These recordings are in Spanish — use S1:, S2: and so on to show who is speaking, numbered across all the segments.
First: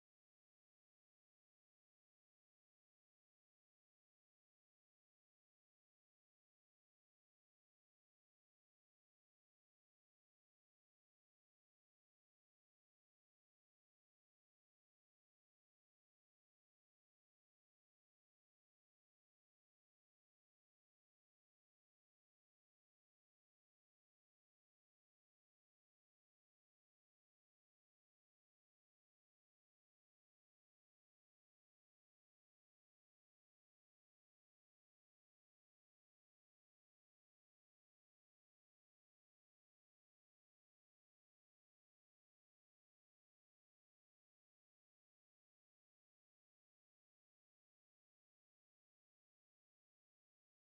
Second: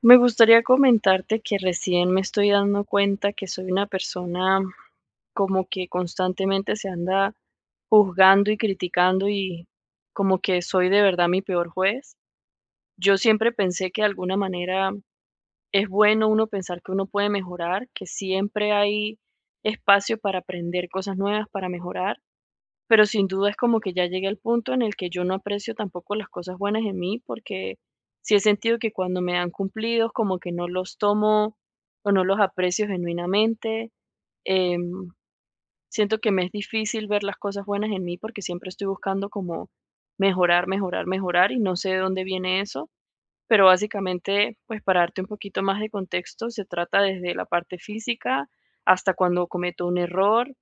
S1: Me gustaría comentarte que recién me estoy dando cuenta que soy una persona como que constantemente se anda juzgando y criticando como que soy de verdad mi peor juez. Yo siempre pensé que de alguna manera es bueno uno pensar que uno puede mejorar, que siempre hay espacio para aprender cosas nuevas, para mejorar, pero sin duda es como que ya llegué al punto en el que yo no aprecio tampoco las cosas buenas en mí, porque sí he sentido que cuando me dan cumplidos, como que no los tomo o no los aprecio genuinamente. Em, Siento que me es difícil ver las cosas buenas en mí porque siempre estoy buscando como mejorar, mejorar, mejorar, y no sé de dónde viene eso. Pero básicamente, pues para darte un poquito más de contexto, se trata desde la parte física hasta cuando cometo un error,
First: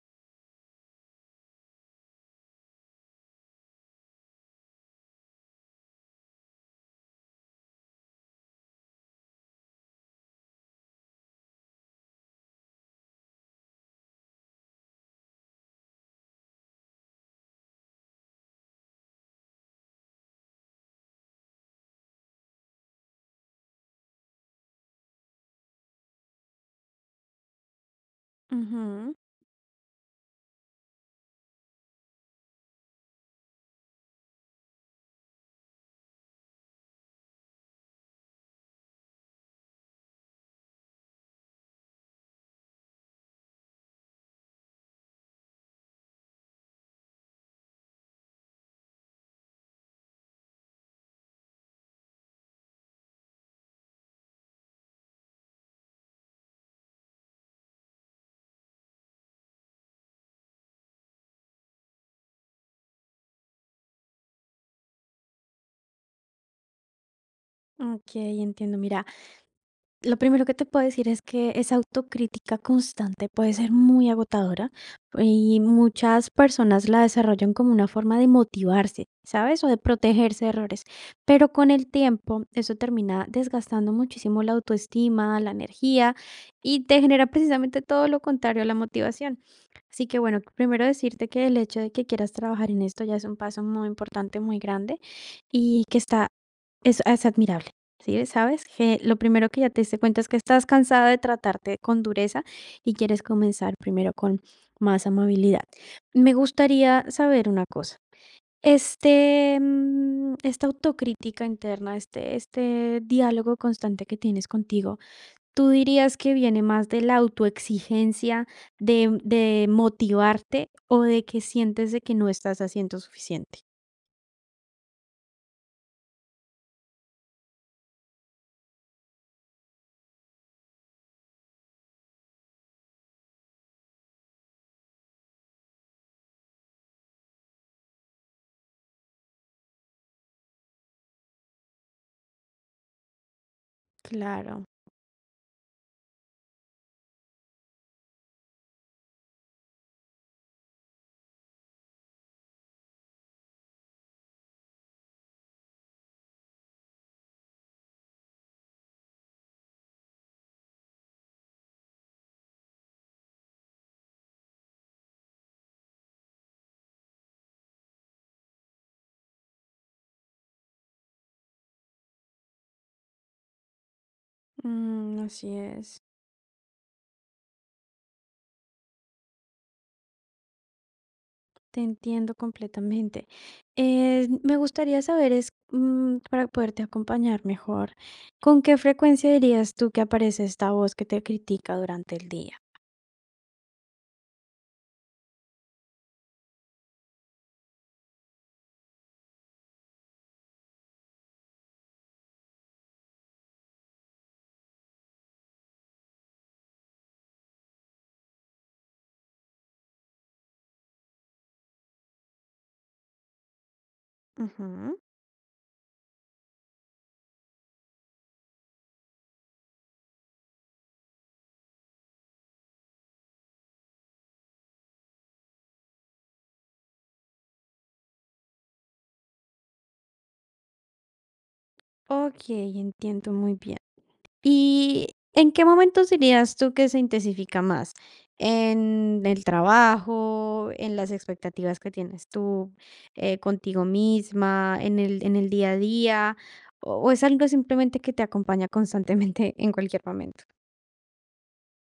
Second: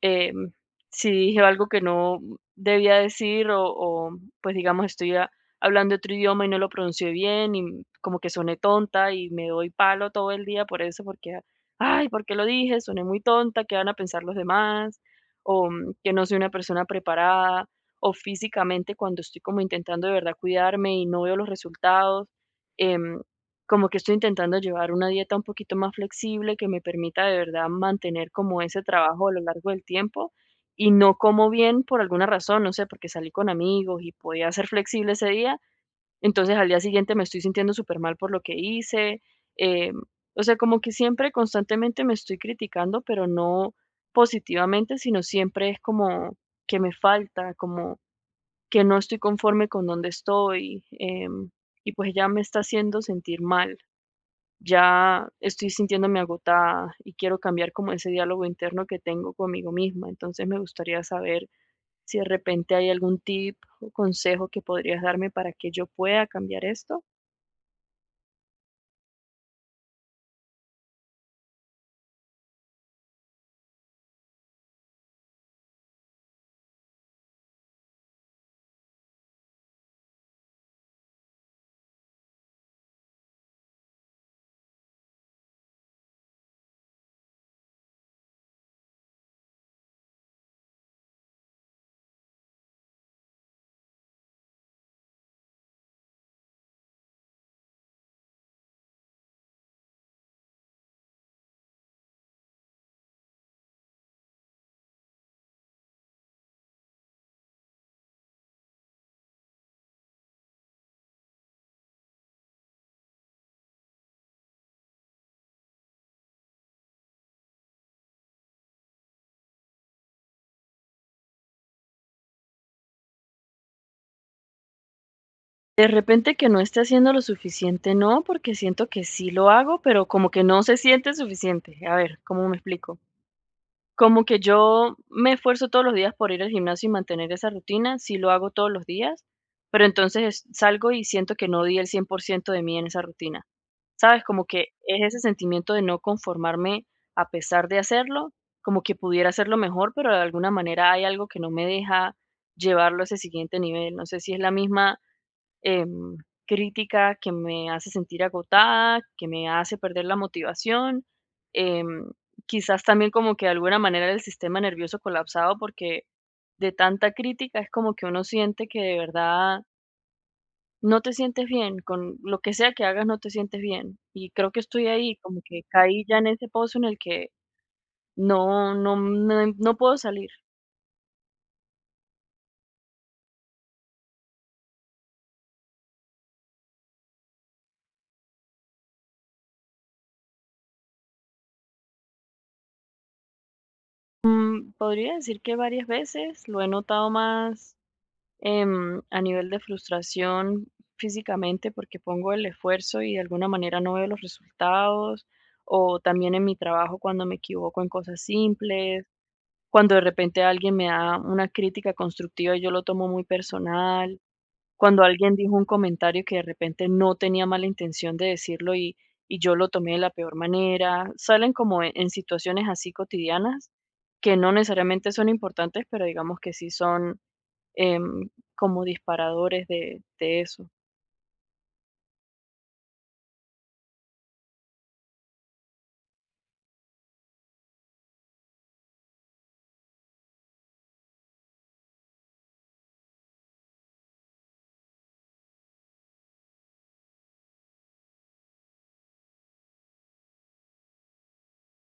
S1: em, si dije algo que no debía decir o, pues, digamos, estoy a hablando otro idioma y no lo pronuncié bien y como que soné tonta y me doy palo todo el día por eso, porque, ay, ¿por qué lo dije? Soné muy tonta. ¿Qué van a pensar los demás? O que no soy una persona preparada, o físicamente cuando estoy como intentando de verdad cuidarme y no veo los resultados. em, Como que estoy intentando llevar una dieta un poquito más flexible que me permita de verdad mantener como ese
S2: Ujú,
S1: trabajo a lo largo del tiempo, y no como bien por alguna razón, no sé, porque salí con amigos y podía ser flexible ese día, entonces al día siguiente me estoy sintiendo súper mal por lo que hice. eh, o sea, como que siempre constantemente me estoy criticando, pero no positivamente, sino siempre es como que me falta, como que no estoy conforme con donde estoy. Y pues ya me está haciendo sentir mal, ya estoy sintiéndome agotada y quiero cambiar como ese diálogo interno que tengo conmigo misma. Entonces me gustaría saber si de repente hay algún tip o consejo que podrías darme para que yo pueda cambiar esto.
S2: okey, entiendo. Mira, lo primero que te puedo decir es que esa autocrítica constante puede ser muy agotadora y muchas personas la desarrollan como una forma de motivarse, ¿sabes? O de protegerse de errores. Pero con el tiempo eso termina desgastando muchísimo la autoestima, la energía y te genera precisamente todo lo contrario a la motivación. Así que bueno, primero decirte que el hecho de que quieras trabajar en esto ya es un paso muy importante, muy grande y que está, es admirable. Sí, sabes que lo primero que ya te diste cuenta es que estás cansada de tratarte con dureza y quieres comenzar primero con más amabilidad. Me gustaría saber una cosa. Esta autocrítica interna, este diálogo constante que tienes contigo, ¿tú dirías que viene más de la autoexigencia, de motivarte o de que sientes de que no estás haciendo suficiente?
S1: De repente que no esté haciendo lo suficiente, no, porque siento que sí lo hago, pero como que no se siente suficiente. A ver, ¿cómo me explico? Como que yo me esfuerzo todos los días por ir al gimnasio y mantener esa rutina, sí lo hago todos los días, pero entonces salgo y siento que no di el 100% de mí en esa rutina. ¿Sabes? Como
S2: Claro.
S1: que es ese sentimiento de no conformarme a pesar de hacerlo, como que pudiera hacerlo mejor, pero de alguna manera hay algo que no me deja llevarlo a ese siguiente nivel. No sé si es la misma em, crítica que me hace sentir agotada, que me hace perder la motivación. em, Quizás también como que de alguna manera el sistema nervioso colapsado porque de tanta crítica es como que uno siente que de verdad no te sientes bien, con lo que sea que hagas no te sientes bien. Y creo que estoy ahí,
S2: Mm,
S1: como
S2: así
S1: que
S2: es.
S1: caí ya en ese pozo en el que no puedo salir.
S2: Te entiendo completamente. Me gustaría saber, para poderte acompañar mejor, ¿con qué frecuencia dirías tú que aparece esta voz que te critica durante el día?
S1: Mm, podría decir que varias veces lo he notado más, a nivel de frustración físicamente, porque pongo el esfuerzo y de alguna manera no veo los resultados, o también en mi trabajo cuando me equivoco en cosas simples, cuando de repente alguien me da una crítica constructiva, y yo lo tomo muy personal.
S2: Ujú.
S1: Cuando alguien dijo un comentario que de repente no tenía mala intención de decirlo, y yo lo tomé de la peor manera, salen como en situaciones así cotidianas que no necesariamente son importantes, pero digamos que sí son em, como disparadores de eso.
S2: Ok, entiendo muy bien. ¿Y en qué momentos dirías tú que se intensifica más? ¿En el trabajo, en las expectativas que tienes tú, contigo misma, en el día a día? ¿O es algo simplemente que te acompaña constantemente en cualquier momento?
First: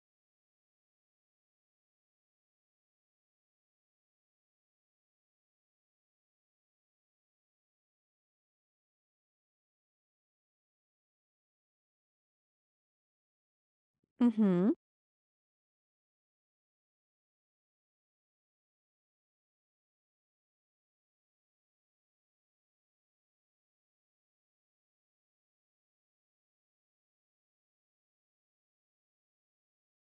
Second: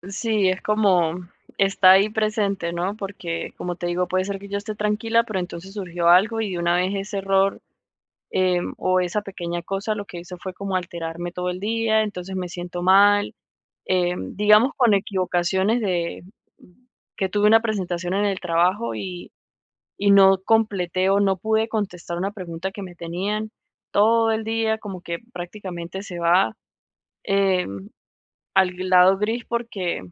S1: Sí, es como está ahí presente, ¿no? Porque como te digo, puede ser que yo esté tranquila, pero entonces surgió algo y de una vez ese error, o esa pequeña cosa, lo que hizo fue como alterarme todo el día, entonces me siento mal. Em, digamos
S2: Ujú,
S1: con equivocaciones de que tuve una presentación en el trabajo, y no completé o no pude contestar una pregunta que me tenían todo el día, como que prácticamente se va em, al lado gris porque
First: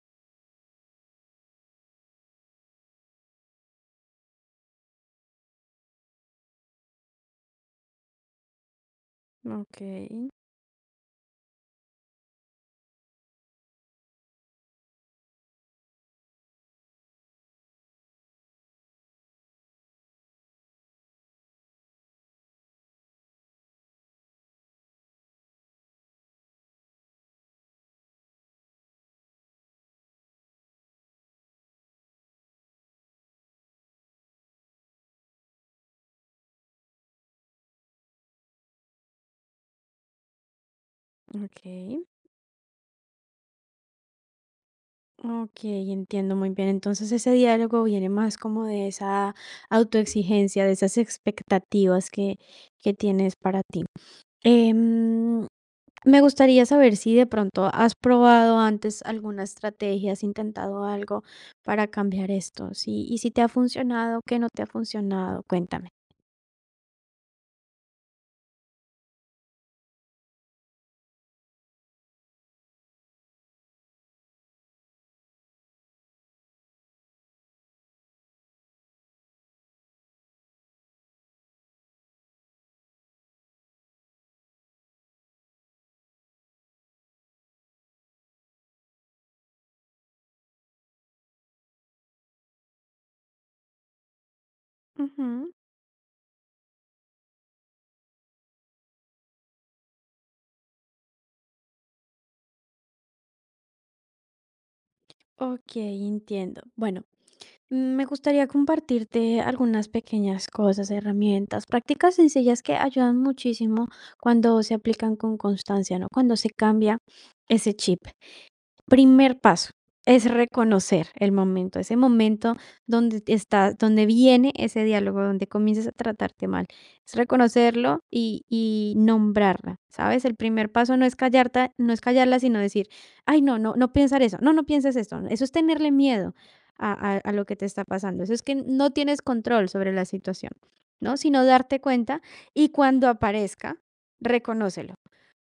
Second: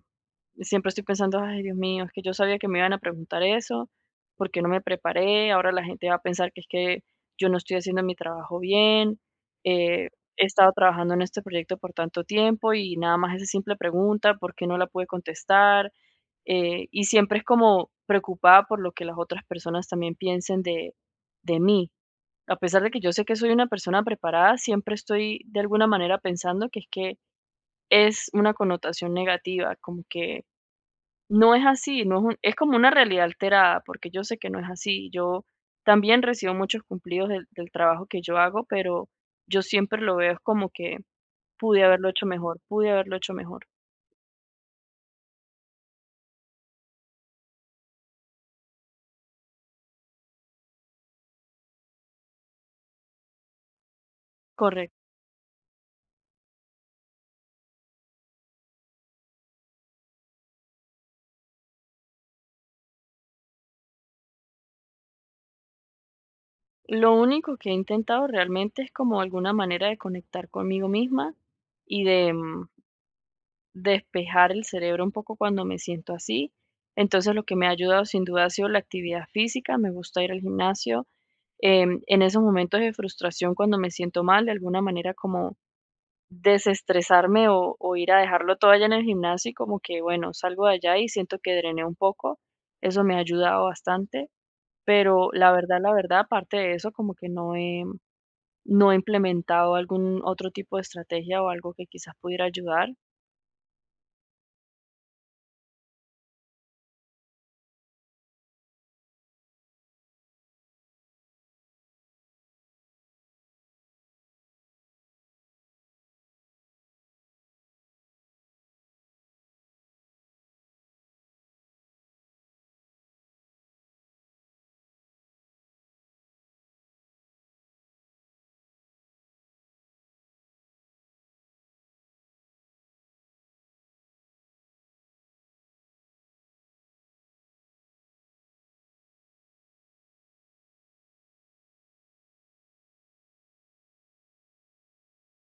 S1: siempre estoy pensando: "Ay, Dios mío, es que yo sabía que me iban a preguntar eso, porque no me preparé? Ahora la gente va a pensar que es que yo no estoy haciendo mi trabajo bien, eh,
S2: okey,
S1: he estado trabajando en este proyecto por tanto tiempo y nada más esa simple pregunta, ¿por qué no la pude contestar?". Y siempre es como preocupada por lo que las otras personas también piensen de mí. A pesar de que yo sé que soy una persona preparada, siempre estoy de alguna manera pensando que es una connotación negativa, como que no es así, no es un es como una realidad alterada, porque yo sé que no es así. Yo también recibo muchos cumplidos del trabajo que yo hago, pero yo siempre lo veo es como que pude
S2: okey,
S1: haberlo hecho mejor, pude haberlo hecho mejor.
S2: okey, entiendo muy bien. Entonces, ese diálogo viene más como de esa autoexigencia, de esas expectativas que tienes para ti.
S1: Correcto.
S2: Em, Me gustaría saber si de pronto has probado antes alguna estrategia, has intentado algo para cambiar esto, si y si te ha funcionado, qué no te ha funcionado, cuéntame.
S1: Lo único que he intentado realmente es como alguna manera de conectar conmigo misma y de despejar el cerebro un poco cuando me siento así. Entonces, lo que me ha ayudado sin duda ha sido la actividad física, me gusta ir al gimnasio. Em, en esos momentos de frustración, cuando me siento mal, de alguna manera como desestresarme o ir a dejarlo todo allá en el gimnasio y como que, bueno, salgo de allá y siento que drené un poco. Eso me ha ayudado bastante, pero
S2: Ujú,
S1: la verdad, aparte de eso, como que no he implementado algún otro tipo de estrategia o algo que quizás pudiera ayudar.
S2: okey, entiendo. Bueno, me gustaría compartirte algunas pequeñas cosas, herramientas, prácticas sencillas que ayudan muchísimo cuando se aplican con constancia, ¿no? Cuando se cambia ese chip. Primer paso es reconocer el momento, ese momento donde te está, donde viene ese diálogo, donde comienzas a tratarte mal. Es reconocerlo y nombrarla, ¿sabes? El primer paso no es callarte, no es callarla, sino decir, ay, no, no, no pensar eso, no, no pienses esto. Eso es tenerle miedo a, a lo que te está pasando. Eso es que no tienes control sobre la situación, ¿no? Sino darte cuenta y cuando aparezca, reconócelo.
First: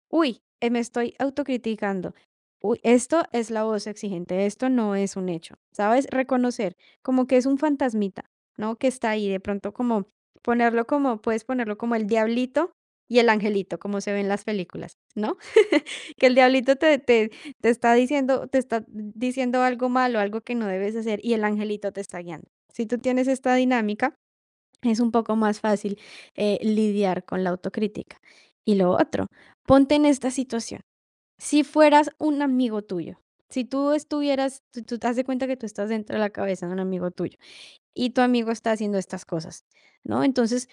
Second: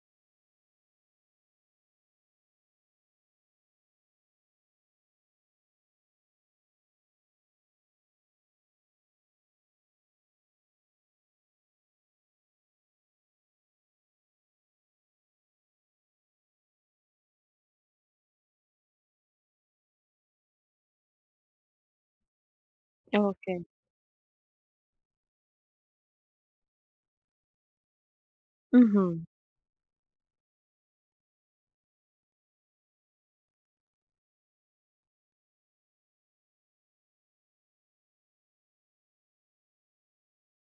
S2: Uy, me estoy autocriticando. Uy, esto es la voz exigente, esto no es un hecho, ¿sabes? Reconocer como que es un fantasmita, ¿no? Que está ahí, de pronto como ponerlo como, puedes ponerlo como el diablito y el angelito, como se ve en las películas, ¿no? Que el diablito te está diciendo, algo malo, algo que no debes hacer y el angelito te está guiando. Si tú tienes esta
S1: Ok.
S2: dinámica, es un poco más fácil lidiar con la autocrítica. Y lo
S1: Ujú.
S2: otro, ponte en esta situación. Si fueras un amigo tuyo, si tú estuvieras, tú te das de cuenta que tú estás dentro de la cabeza de un amigo tuyo y tu amigo está haciendo estas cosas, ¿no? Entonces,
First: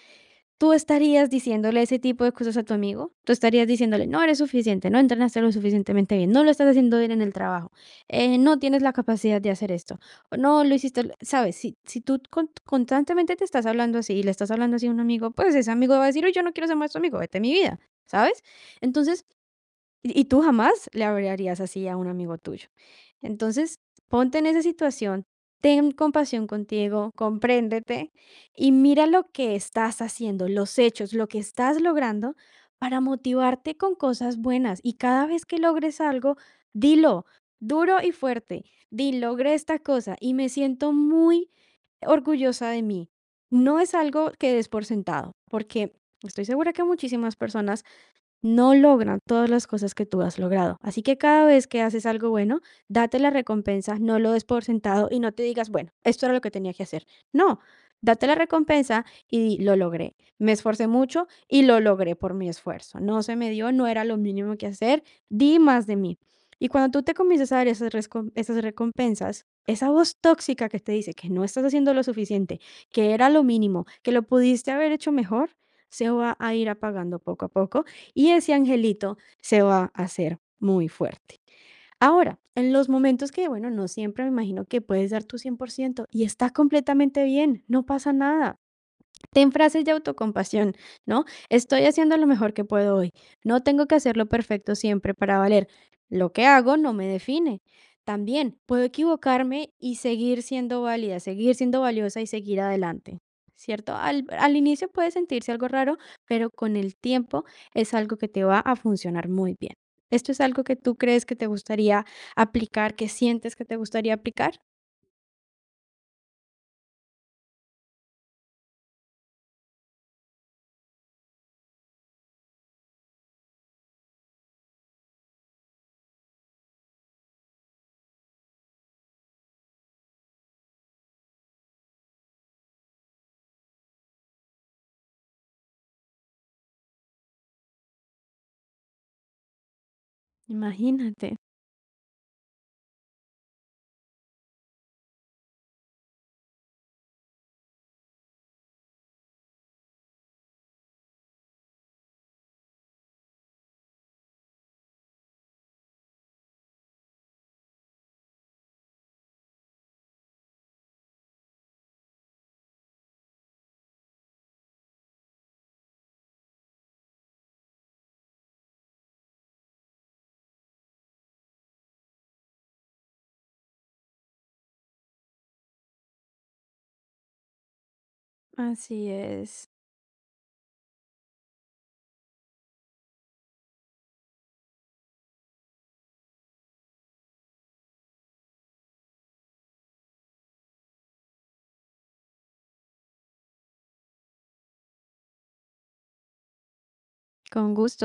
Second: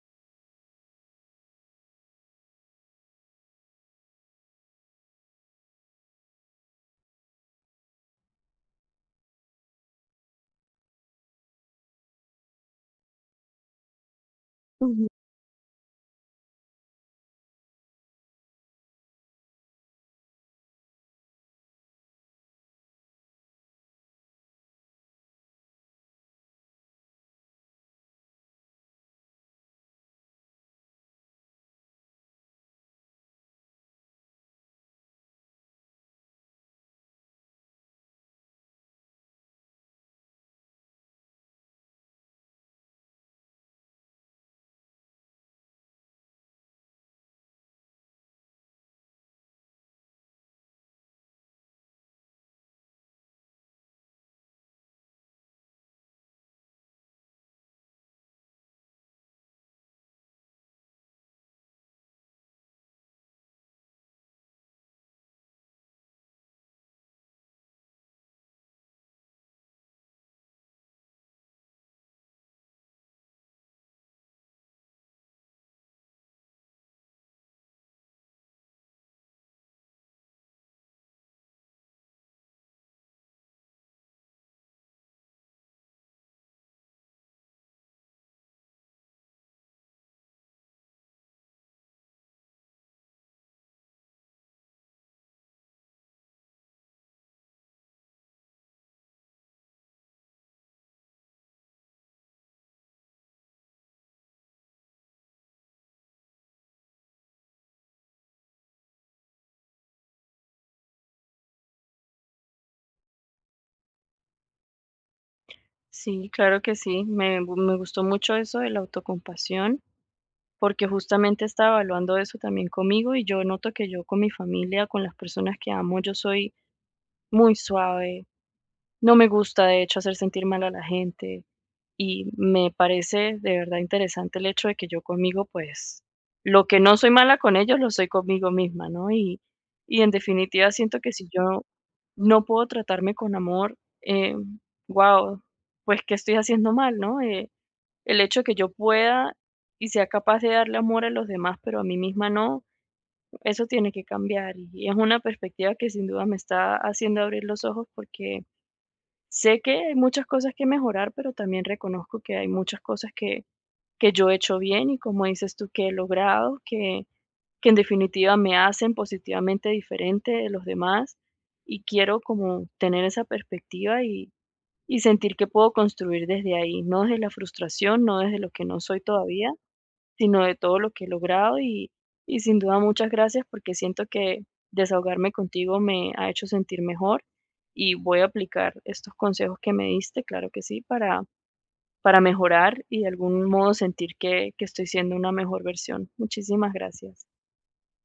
S2: tú estarías diciéndole ese tipo de cosas a tu amigo, tú estarías diciéndole, no eres suficiente, no entrenaste lo suficientemente bien, no lo estás haciendo bien en el trabajo, no tienes la capacidad de hacer esto, o no lo hiciste, sabes, si tú constantemente te estás hablando así y le estás hablando así a un
S1: Ujú.
S2: amigo, pues ese amigo va a decir, "Uy, yo no quiero ser más tu amigo, vete a mi vida, ¿sabes? Entonces, y tú jamás le hablarías así a un amigo tuyo. Entonces, ponte en esa situación, ten compasión contigo, compréndete y mira lo que estás haciendo, los hechos, lo que estás logrando para motivarte con cosas buenas. Y cada vez que logres algo, dilo duro y fuerte, di, logré esta cosa y me siento muy orgullosa de mí. No es algo que des por sentado, porque estoy segura que muchísimas personas no logran todas las cosas que tú has logrado. Así que cada vez que haces algo bueno, date la recompensa, no lo des por sentado y no te digas, bueno, esto era lo que tenía que hacer. No, date la recompensa y di, lo logré. Me esforcé mucho y lo logré por mi esfuerzo. No se me dio, no era lo mínimo que hacer, di más de mí. Y cuando tú te comienzas a dar esas recompensas, esa voz tóxica que te dice que no estás haciendo lo suficiente, que era lo mínimo, que lo pudiste haber hecho mejor, se va a ir apagando poco a poco y ese angelito se va a hacer muy fuerte. Ahora, en los momentos que, bueno, no siempre me imagino que puedes dar tu 100% y está completamente bien, no pasa nada. Ten frases de autocompasión, ¿no? Estoy haciendo lo mejor que puedo hoy. No tengo que hacerlo perfecto siempre para valer. Lo que hago no me define. También puedo equivocarme y seguir siendo válida, seguir siendo valiosa y seguir adelante. ¿Cierto? Al inicio puede sentirse algo raro, pero con el tiempo es algo que te va a funcionar muy bien. ¿Esto es algo que tú crees que te gustaría aplicar que sientes que te gustaría aplicar?
S1: Sí, claro que sí. Me gustó mucho eso de la autocompasión, porque justamente estaba evaluando eso también conmigo y yo noto que yo con mi familia, con las personas que amo, yo soy muy suave. No me gusta, de hecho, hacer sentir mal a la gente. Y me parece de verdad interesante el hecho de que yo conmigo, pues, lo que no soy mala con ellos, lo soy conmigo misma, ¿no? Y en definitiva siento que si
S2: Imagínate.
S1: yo no puedo tratarme con amor, eh, guau, pues, ¿qué estoy haciendo mal, no? El hecho de que yo pueda y sea capaz de darle amor a los demás, pero a mí misma no, eso tiene que cambiar. Y es una perspectiva que sin duda me está haciendo abrir los ojos, porque sé que hay muchas cosas que mejorar, pero también reconozco que hay muchas cosas que yo he hecho bien y como dices tú, que he logrado, que en definitiva me hacen positivamente diferente de los demás y quiero como tener esa perspectiva, y sentir que puedo construir desde ahí, no desde la frustración, no desde lo que no soy
S2: Así
S1: todavía,
S2: es.
S1: sino de todo lo que he logrado, y sin duda muchas gracias porque siento que desahogarme contigo me ha hecho sentir mejor y voy a aplicar estos consejos que me diste, claro que sí, para mejorar y de algún modo sentir que estoy siendo una mejor versión. Muchísimas gracias.
S2: Con gusto.